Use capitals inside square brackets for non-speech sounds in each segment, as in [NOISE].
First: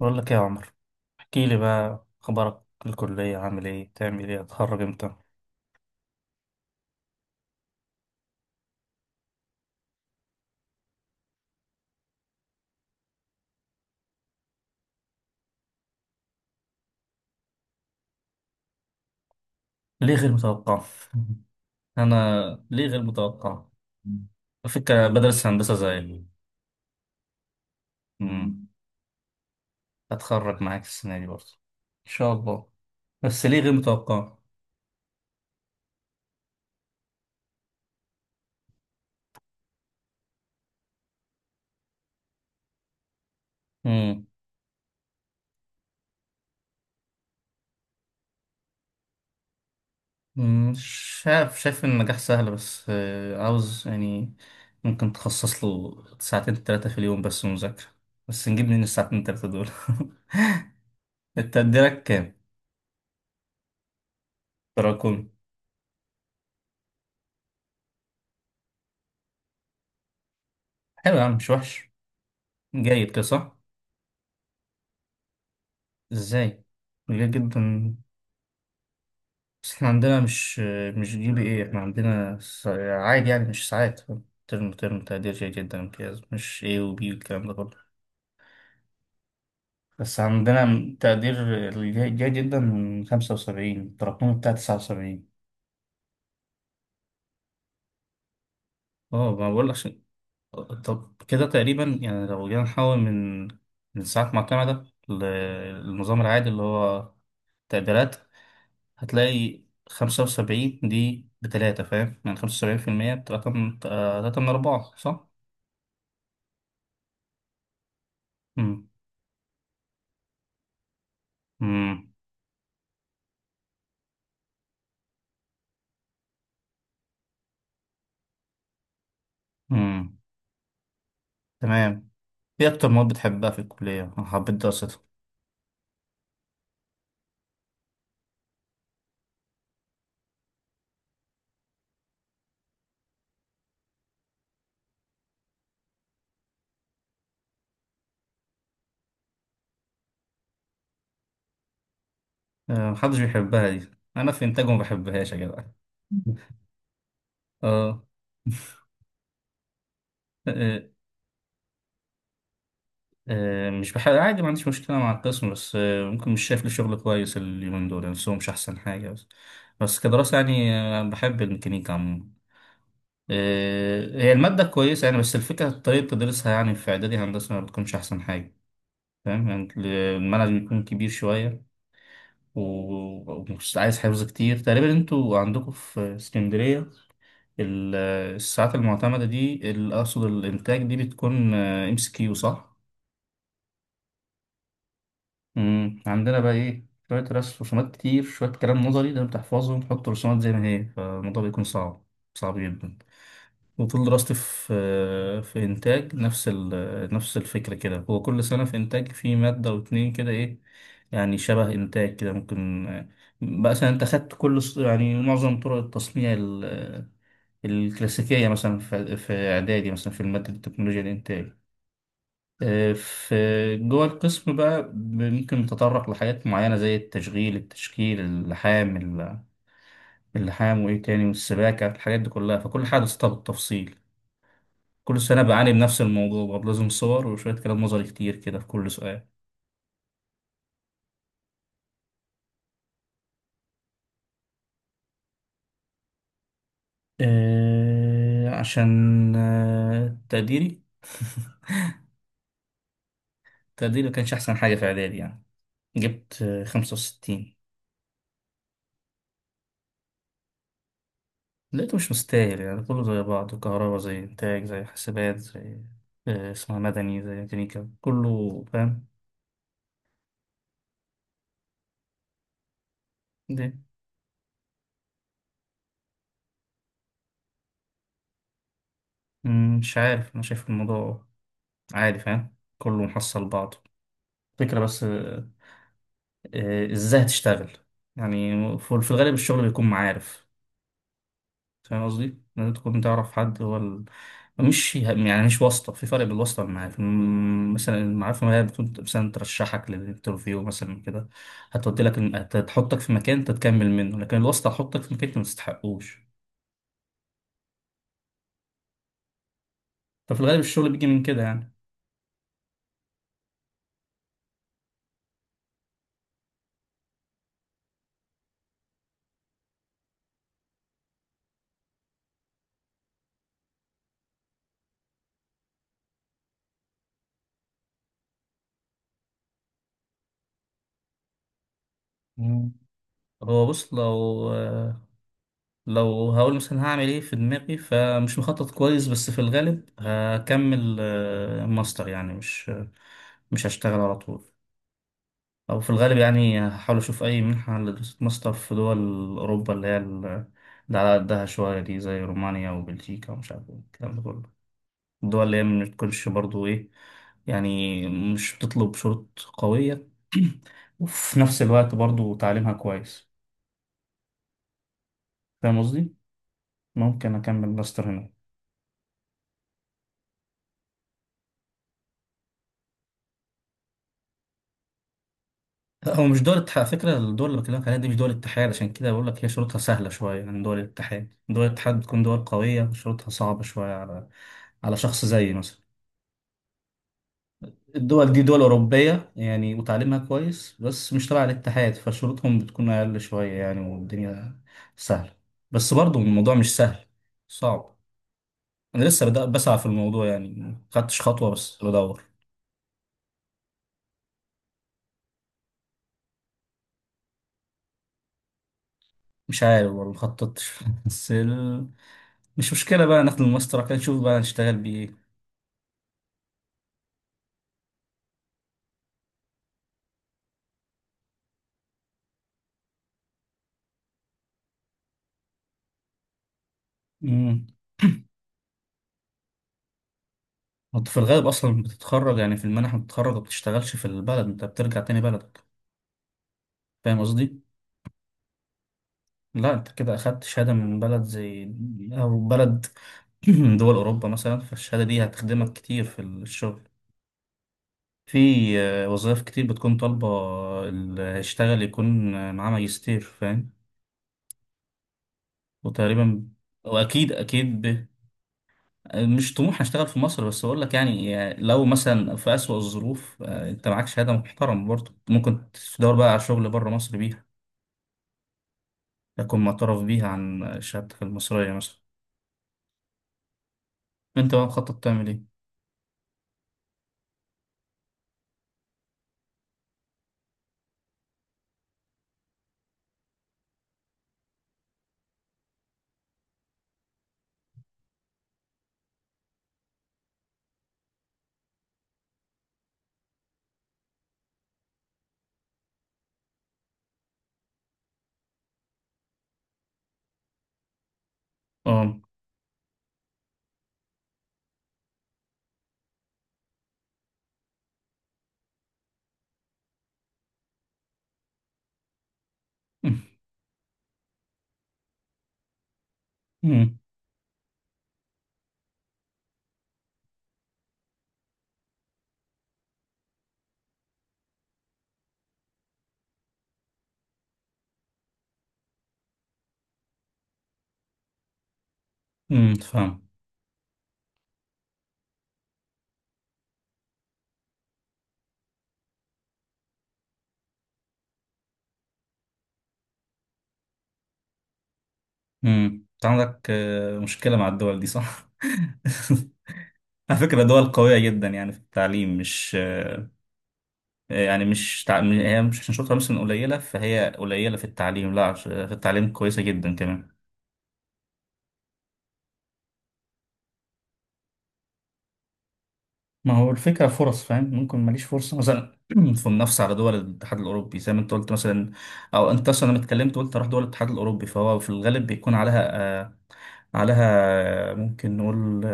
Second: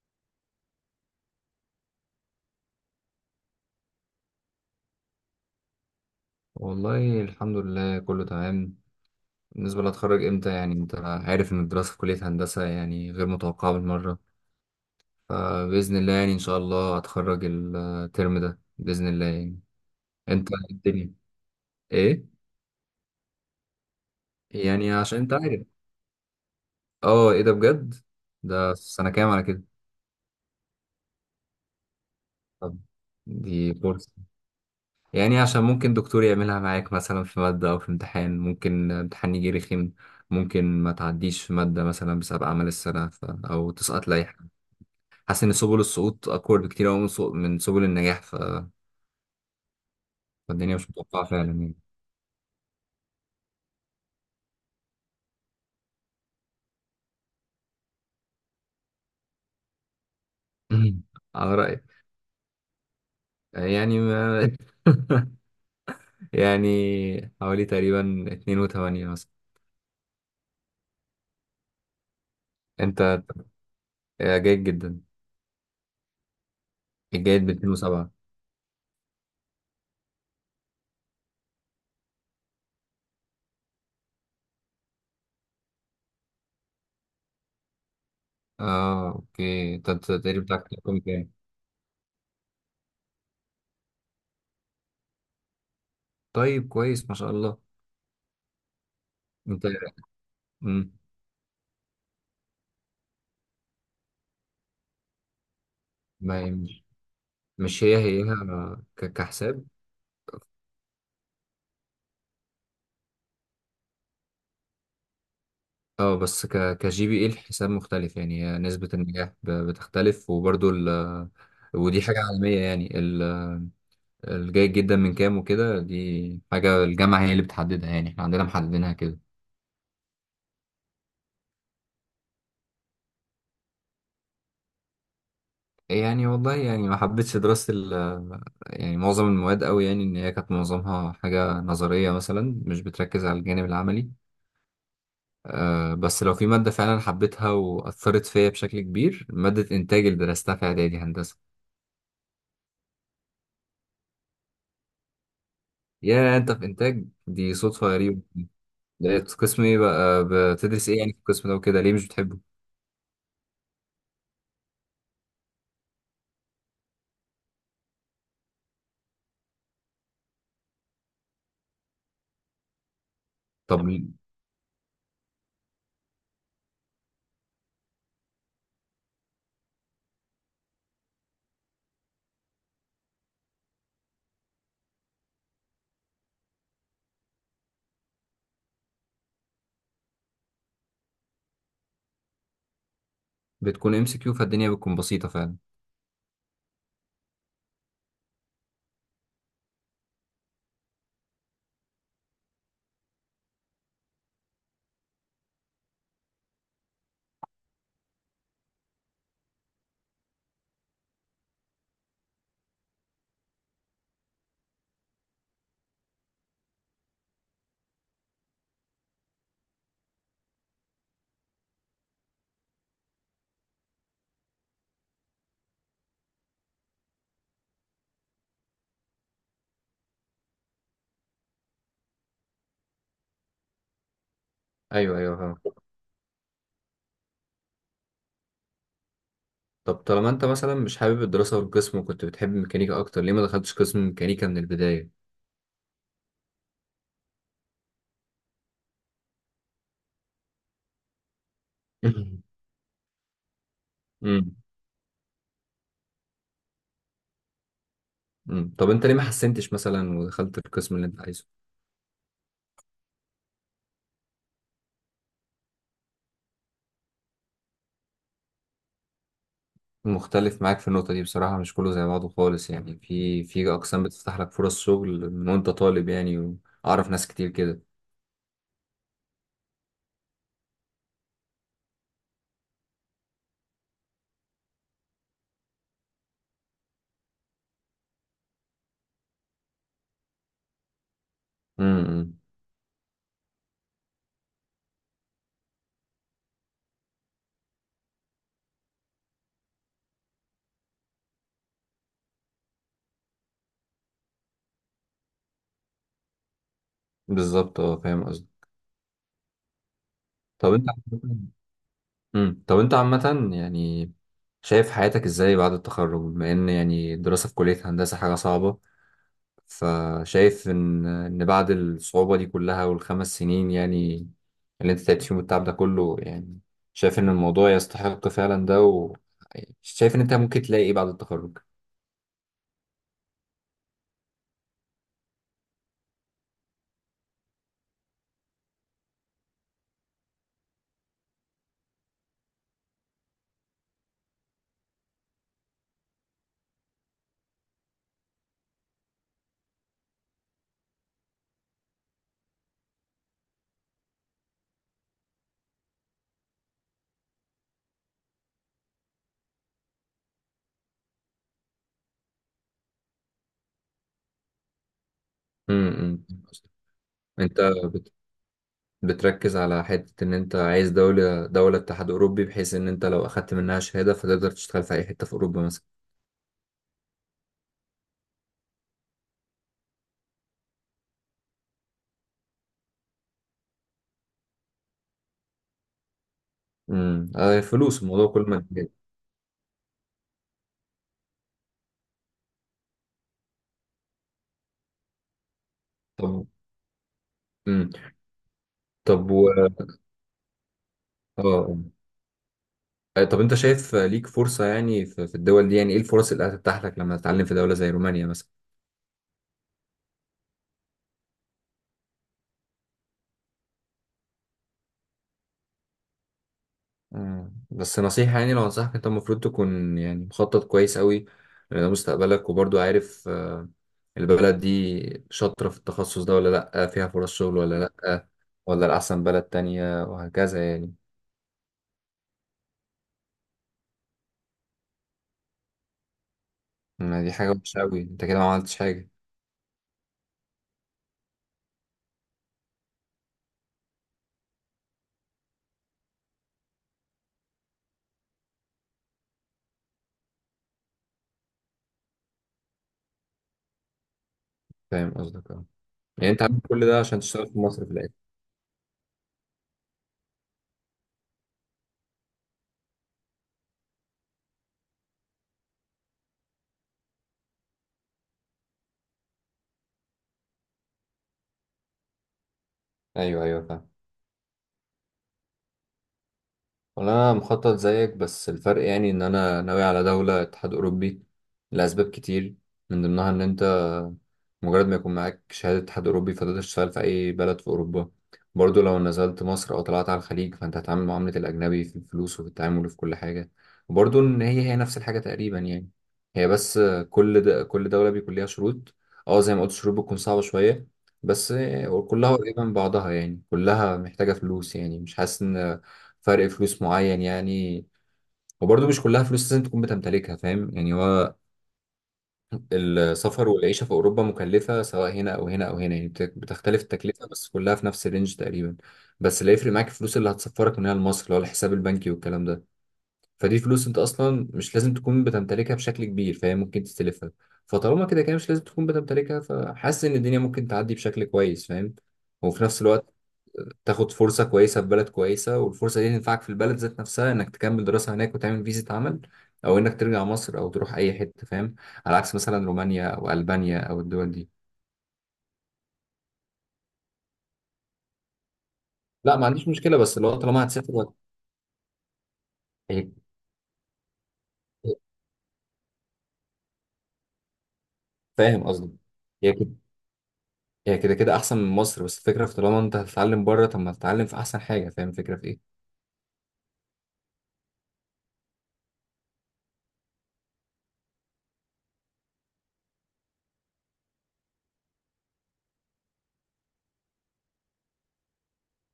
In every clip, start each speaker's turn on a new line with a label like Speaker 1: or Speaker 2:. Speaker 1: بقول لك إيه يا عمر؟ احكي لي بقى، اخبارك في الكليه؟ عامل ايه؟ تعمل ايه؟ هتخرج امتى؟
Speaker 2: والله الحمد لله كله تمام. بالنسبة لأتخرج إمتى، يعني أنت عارف إن الدراسة في كلية هندسة يعني غير متوقعة بالمرة. فبإذن الله يعني إن شاء الله أتخرج الترم ده بإذن الله يعني.
Speaker 1: ليه غير
Speaker 2: أنت إيه
Speaker 1: متوقع؟
Speaker 2: الدنيا؟
Speaker 1: [LAUGHS]
Speaker 2: إيه؟
Speaker 1: انا؟ ليه غير متوقع؟
Speaker 2: يعني
Speaker 1: الفكره
Speaker 2: عشان أنت
Speaker 1: بدرس
Speaker 2: عارف.
Speaker 1: هندسه زي
Speaker 2: أه إيه ده بجد؟
Speaker 1: امم
Speaker 2: ده سنة كام على كده؟
Speaker 1: هتخرج معاك السنه دي برضه، ان شاء الله.
Speaker 2: طب
Speaker 1: بس ليه غير
Speaker 2: دي فرصة.
Speaker 1: متوقع؟
Speaker 2: يعني عشان ممكن دكتور يعملها معاك مثلا في مادة أو في امتحان، ممكن امتحان يجي رخم. ممكن ما تعديش في مادة مثلا بسبب أعمال السنة أو تسقط
Speaker 1: امم
Speaker 2: لأي. حاسس ان سبل السقوط اقوى بكتير قوي من من سبل النجاح فالدنيا مش متوقعه فعلا
Speaker 1: شايف
Speaker 2: يعني.
Speaker 1: شايف إن النجاح سهل، بس عاوز يعني. ممكن تخصص له ساعتين ثلاثه في اليوم بس مذاكره، بس نجيب من الساعتين ثلاثه دول. [LAUGHS]
Speaker 2: [CLEARS THROAT] [LAUGHS]
Speaker 1: انت
Speaker 2: على رايك.
Speaker 1: تقديرك كام
Speaker 2: يعني ما...
Speaker 1: تراكم؟
Speaker 2: [LAUGHS] يعني حوالي تقريبا 2 و8 مثلا.
Speaker 1: حلو يا عم، مش وحش.
Speaker 2: انت
Speaker 1: جيد كده صح؟
Speaker 2: جيد جدا.
Speaker 1: ازاي؟ جيد
Speaker 2: جيد ب 2
Speaker 1: جدا.
Speaker 2: و7.
Speaker 1: بس احنا عندنا مش جي بي ايه، احنا عندنا عادي، يعني مش ساعات. ترم ترم تقدير جيد جدا، امتياز، مش ايه وبي والكلام ده كله.
Speaker 2: اه اوكي، أنت
Speaker 1: بس
Speaker 2: التقريب بتاعك
Speaker 1: عندنا
Speaker 2: كام؟
Speaker 1: تقدير الجيد جيد جدا من 75، التراكمي بتاع 79.
Speaker 2: طيب كويس ما شاء الله.
Speaker 1: اه، ما
Speaker 2: انت
Speaker 1: بقول عشان.
Speaker 2: مم.
Speaker 1: طب كده تقريبا، يعني لو جينا نحول من ساعات معتمدة للنظام العادي
Speaker 2: ما
Speaker 1: اللي هو
Speaker 2: مش هي
Speaker 1: تقديرات،
Speaker 2: هي.
Speaker 1: هتلاقي
Speaker 2: كحساب.
Speaker 1: 75 دي بتلاتة، فاهم؟ يعني 75% بتلاتة من تلاتة من أربعة، صح؟
Speaker 2: اه بس ك كجي بي اي الحساب مختلف يعني، هي
Speaker 1: مم.
Speaker 2: نسبة النجاح بتختلف وبرضو ودي
Speaker 1: مم.
Speaker 2: حاجة عالمية يعني الجيد جدا من كام وكده دي حاجة الجامعة هي اللي بتحددها يعني احنا عندنا محددينها كده.
Speaker 1: مم. تمام. إيه أكتر مواد بتحبها في الكلية؟ أنا حبيت دراستها.
Speaker 2: يعني والله يعني ما حبيتش دراسة يعني معظم المواد قوي يعني ان هي كانت معظمها حاجة نظرية مثلا مش بتركز على الجانب العملي. آه، بس لو في مادة فعلا حبيتها وأثرت فيا بشكل كبير مادة إنتاج اللي درستها في إعدادي هندسة.
Speaker 1: آه، محدش بيحبها دي، أنا في إنتاج ما بحبهاش يا جدع. [LAUGHS]
Speaker 2: يا أنت في إنتاج دي صدفة
Speaker 1: آه.
Speaker 2: غريبة. ده قسم ايه بقى
Speaker 1: آه، آه،
Speaker 2: بتدرس ايه يعني في القسم ده وكده ليه مش بتحبه؟
Speaker 1: آه، مش بحب عادي، ما عنديش مشكلة مع القسم، بس ممكن مش شايف لي شغل كويس اليومين دول، يعني سوق مش أحسن حاجة. بس بس كدراسة، يعني بحب الميكانيكا عموما.
Speaker 2: طب
Speaker 1: آه،
Speaker 2: ل-
Speaker 1: هي المادة كويسة يعني، بس الفكرة طريقة تدريسها يعني في إعدادي هندسة ما بتكونش أحسن حاجة، فاهم يعني. المنهج بيكون كبير شوية ومش عايز حفظ كتير. تقريبا انتوا عندكم في اسكندرية ال- الساعات المعتمدة دي، أقصد الإنتاج دي، بتكون ام اس كيو، صح؟
Speaker 2: بتكون ام سي كيو فالدنيا بتكون بسيطة فعلا.
Speaker 1: مم. عندنا بقى إيه؟ شوية رسم، رسومات كتير، شوية كلام نظري، ده بتحفظه وتحط رسومات زي ما هي، فالموضوع بيكون صعب، صعب جدا. وطول دراستي في إنتاج نفس نفس الفكرة كده. هو كل سنة في إنتاج في مادة واتنين كده، إيه يعني، شبه إنتاج كده ممكن. بقى مثلا أنت خدت كل يعني معظم طرق التصنيع الكلاسيكية مثلا في... في إعدادي، مثلا في المادة التكنولوجيا الإنتاج. آه، في جوه القسم بقى ممكن نتطرق لحاجات معينة زي التشغيل، التشكيل، اللحام، اللحام وإيه تاني، والسباكة، الحاجات دي كلها. فكل حاجة درستها بالتفصيل.
Speaker 2: ايوه
Speaker 1: كل
Speaker 2: ايوه
Speaker 1: سنة
Speaker 2: فاهم.
Speaker 1: بعاني بنفس الموضوع برضه، لازم صور وشوية كلام نظري كتير كده في كل سؤال.
Speaker 2: طب طالما انت مثلا مش حابب الدراسة والقسم وكنت بتحب الميكانيكا اكتر ليه ما دخلتش قسم ميكانيكا من البداية؟
Speaker 1: عشان تقديري.
Speaker 2: [LAUGHS]
Speaker 1: [LAUGHS] تقديري ما كانش أحسن
Speaker 2: امم.
Speaker 1: حاجة في إعدادي يعني. جبت 65.
Speaker 2: طب انت ليه ما حسنتش مثلا ودخلت القسم اللي انت عايزه؟
Speaker 1: لقيته مش مستاهل، يعني كله زي بعضه، كهرباء زي إنتاج زي حاسبات زي اسمها مدني زي ميكانيكا، كله فاهم.
Speaker 2: مختلف معاك في النقطة دي بصراحة، مش كله زي بعضه خالص يعني، في
Speaker 1: دي
Speaker 2: في أقسام بتفتح لك فرص شغل من وأنت طالب يعني. وأعرف ناس كتير كده.
Speaker 1: مم، مش عارف. أنا شايف الموضوع عادي، فاهم؟ كله محصل بعضه. فكرة بس ازاي هتشتغل؟ يعني في الغالب الشغل بيكون معارف. فاهم
Speaker 2: امم.
Speaker 1: قصدي؟ لازم تكون تعرف حد، هو مش يعني مش واسطة، في فرق بين الواسطة والمعارف. مثلا المعارف ما هي بتكون مثلا ترشحك للانترفيو مثلا كده، هتودي لك هتحطك في مكان انت تكمل منه. لكن الواسطة هتحطك في مكان انت ما تستحقوش.
Speaker 2: بالظبط اه فاهم قصدي.
Speaker 1: ففي الغالب
Speaker 2: طب انت
Speaker 1: الشغل بيجي من كده يعني.
Speaker 2: طب انت عامة يعني شايف حياتك ازاي بعد التخرج بما ان يعني الدراسة في كلية هندسة حاجة صعبة؟ فشايف ان بعد الصعوبة دي كلها والخمس سنين يعني اللي انت تعبت فيهم والتعب ده كله يعني، شايف ان الموضوع يستحق فعلا ده، و شايف ان انت ممكن تلاقي ايه بعد التخرج؟
Speaker 1: مم. هو بص، لو هقول مثلا هعمل ايه في دماغي، فمش مخطط كويس. بس في الغالب هكمل ماستر يعني، مش هشتغل على طول. او في الغالب يعني هحاول اشوف اي منحة لدراسة ماستر في دول اوروبا اللي هي اللي على قدها شوية دي، زي رومانيا وبلجيكا ومش عارف ايه الكلام ده كله. الدول اللي هي ما بتكونش برضو ايه، يعني مش بتطلب شروط قوية. [CLEARS THROAT] وفي نفس الوقت برضو تعليمها كويس، فاهم قصدي؟
Speaker 2: امم.
Speaker 1: ممكن
Speaker 2: انت
Speaker 1: أكمل ماستر
Speaker 2: بت...
Speaker 1: هناك.
Speaker 2: بتركز على حتة ان انت عايز دولة دولة اتحاد اوروبي بحيث ان انت لو اخدت منها شهادة فتقدر تشتغل في اي حتة في اوروبا مثلا.
Speaker 1: لا، هو مش دول الاتحاد على فكرة. الدول اللي بكلمك عليها دي مش دول الاتحاد، عشان كده بقول لك هي شروطها سهلة شوية عن دول الاتحاد. دول الاتحاد بتكون دول قوية، شروطها صعبة شوية على شخص زيي مثلا.
Speaker 2: آه فلوس الموضوع
Speaker 1: الدول دي
Speaker 2: كل
Speaker 1: دول
Speaker 2: ما كبير.
Speaker 1: أوروبية يعني، وتعليمها كويس، بس مش تبع الاتحاد، فشروطهم بتكون أقل شوية يعني، والدنيا سهلة. بس برضه
Speaker 2: طب
Speaker 1: الموضوع مش سهل،
Speaker 2: امم
Speaker 1: صعب. أنا لسه
Speaker 2: طب
Speaker 1: بدأ
Speaker 2: و
Speaker 1: بسعى
Speaker 2: اه
Speaker 1: في الموضوع يعني، مخدتش خطوة بس
Speaker 2: آه.
Speaker 1: بدور.
Speaker 2: آه، طب انت شايف آه، ليك فرصة يعني في في الدول دي، يعني ايه الفرص اللي هتتاح لك لما تتعلم في دولة زي رومانيا مثلا؟
Speaker 1: مش عارف والله، مخططتش. [LAUGHS] بس مش مشكلة، بقى ناخد الماستر كده نشوف بقى نشتغل
Speaker 2: بس نصيحة يعني لو انصحك، انت المفروض تكون يعني مخطط كويس قوي لده مستقبلك، وبرضو عارف آه، البلد دي شاطرة في التخصص ده ولا لأ، فيها فرص شغل
Speaker 1: بإيه.
Speaker 2: ولا لأ، ولا الأحسن بلد تانية وهكذا يعني.
Speaker 1: انت في الغالب اصلا بتتخرج يعني في المنح، بتتخرج وما بتشتغلش في البلد، انت بترجع تاني بلدك، فاهم
Speaker 2: ما دي حاجة
Speaker 1: قصدي؟
Speaker 2: وحشة قوي، انت كده ما عملتش حاجة.
Speaker 1: لا، انت كده اخدت شهاده من بلد زي او بلد [CLEARS THROAT] من دول اوروبا مثلا، فالشهاده دي هتخدمك كتير في الشغل. في وظائف كتير بتكون طالبه اللي هيشتغل يكون معاه ماجستير، فاهم؟
Speaker 2: فاهم قصدك اه. يعني انت
Speaker 1: وتقريبا
Speaker 2: عامل كل ده عشان
Speaker 1: واكيد
Speaker 2: تشتغل في مصر
Speaker 1: اكيد
Speaker 2: في الآخر؟
Speaker 1: مش طموح اشتغل في مصر، بس اقول لك يعني لو مثلا في اسوأ الظروف انت معاك شهاده محترم، برضه ممكن تدور بقى على شغل بره مصر بيها، يكون معترف بيها عن شهادتك المصرية مثلا.
Speaker 2: ايوه ايوه فاهم.
Speaker 1: انت بقى مخطط تعمل ايه؟
Speaker 2: والله انا مخطط زيك بس الفرق يعني ان انا ناوي على دولة اتحاد اوروبي لاسباب كتير، من ضمنها ان انت مجرد ما يكون معاك شهادة اتحاد اوروبي فتقدر تشتغل في اي بلد في اوروبا. برضو لو نزلت مصر او طلعت على الخليج فانت هتتعامل معاملة الاجنبي في الفلوس وفي التعامل وفي كل حاجة. وبرضو ان هي هي نفس الحاجة تقريبا يعني. هي بس كل دولة بيكون ليها شروط. اه زي ما قلت الشروط بتكون صعبة شوية بس
Speaker 1: اه.
Speaker 2: كلها قريبة من بعضها يعني، كلها محتاجة فلوس يعني، مش حاسس ان فرق فلوس معين يعني. وبرضه مش كلها فلوس لازم تكون بتمتلكها فاهم يعني، هو
Speaker 1: [LAUGHS]
Speaker 2: السفر والعيشة في أوروبا مكلفة سواء هنا أو هنا أو هنا يعني، بتختلف
Speaker 1: امم.
Speaker 2: التكلفة بس كلها في نفس الرينج تقريبا. بس اللي هيفرق معاك الفلوس اللي هتسفرك من هنا لمصر اللي هو الحساب البنكي والكلام ده، فدي فلوس أنت أصلا مش لازم تكون بتمتلكها بشكل كبير فاهم، ممكن تستلفها. فطالما كده كده مش لازم تكون بتمتلكها فحاسس إن الدنيا ممكن تعدي بشكل كويس فاهم. وفي نفس الوقت
Speaker 1: فاهم.
Speaker 2: تاخد فرصة كويسة في بلد كويسة والفرصة دي تنفعك في البلد ذات نفسها انك تكمل دراسة هناك وتعمل فيزا عمل، او انك ترجع مصر او تروح اي حتة فاهم، على عكس مثلا رومانيا او البانيا او الدول دي.
Speaker 1: امم. انت عندك مشكلة مع الدول دي، صح؟
Speaker 2: لا
Speaker 1: [LAUGHS]
Speaker 2: ما عنديش مشكلة بس لو
Speaker 1: على فكرة
Speaker 2: طالما
Speaker 1: دول
Speaker 2: هتسافر
Speaker 1: قوية جدا يعني في التعليم، مش
Speaker 2: هي-
Speaker 1: يعني مش هي مش عشان شاطرة مثلا قليلة فهي قليلة في التعليم، لا،
Speaker 2: فاهم
Speaker 1: في
Speaker 2: قصدي.
Speaker 1: التعليم
Speaker 2: هي
Speaker 1: كويسة
Speaker 2: كده
Speaker 1: جدا كمان.
Speaker 2: هي كده كده احسن من مصر بس الفكرة في طالما انت هتتعلم بره طب ما تتعلم في احسن حاجة، فاهم الفكرة في ايه.
Speaker 1: ما هو الفكرة فرص، فاهم؟ ممكن ماليش فرصة مثلا [CLEARS THROAT] في منافسة على دول الاتحاد الأوروبي زي ما أنت قلت مثلا، أو أنت أصلا لما اتكلمت قلت هروح دول الاتحاد الأوروبي، فهو في الغالب بيكون عليها آه، عليها ممكن نقول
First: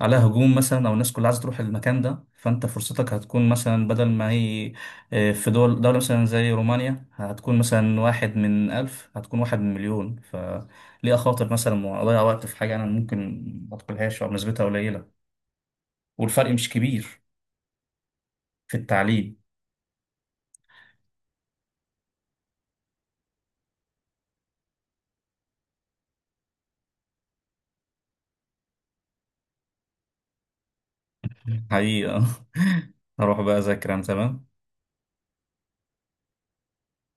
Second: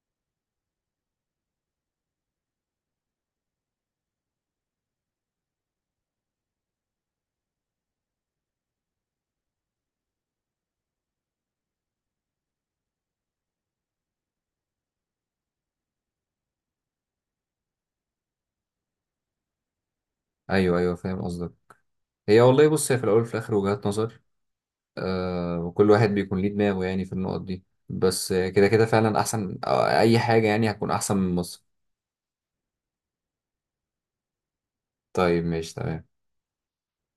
Speaker 1: عليها هجوم مثلا، او الناس كلها عايزه تروح المكان ده. فانت فرصتك هتكون مثلا بدل ما هي في دول دوله مثلا زي رومانيا هتكون مثلا واحد من الف، هتكون واحد من مليون. فليه اخاطر مثلا واضيع وقت في حاجه انا ممكن ما ادخلهاش او نسبتها قليله، والفرق مش كبير في التعليم.
Speaker 2: ايوه ايوه فاهم قصدك. هي والله بص، هي في الاول وفي الاخر وجهات نظر، آه، وكل واحد بيكون ليه دماغه يعني في النقط دي. بس آه، كده كده فعلا احسن آه، اي حاجة يعني هتكون احسن من مصر.
Speaker 1: [LAUGHS] حقيقه. [LAUGHS] هروح بقى اذاكر انا، تمام.
Speaker 2: طيب ماشي تمام.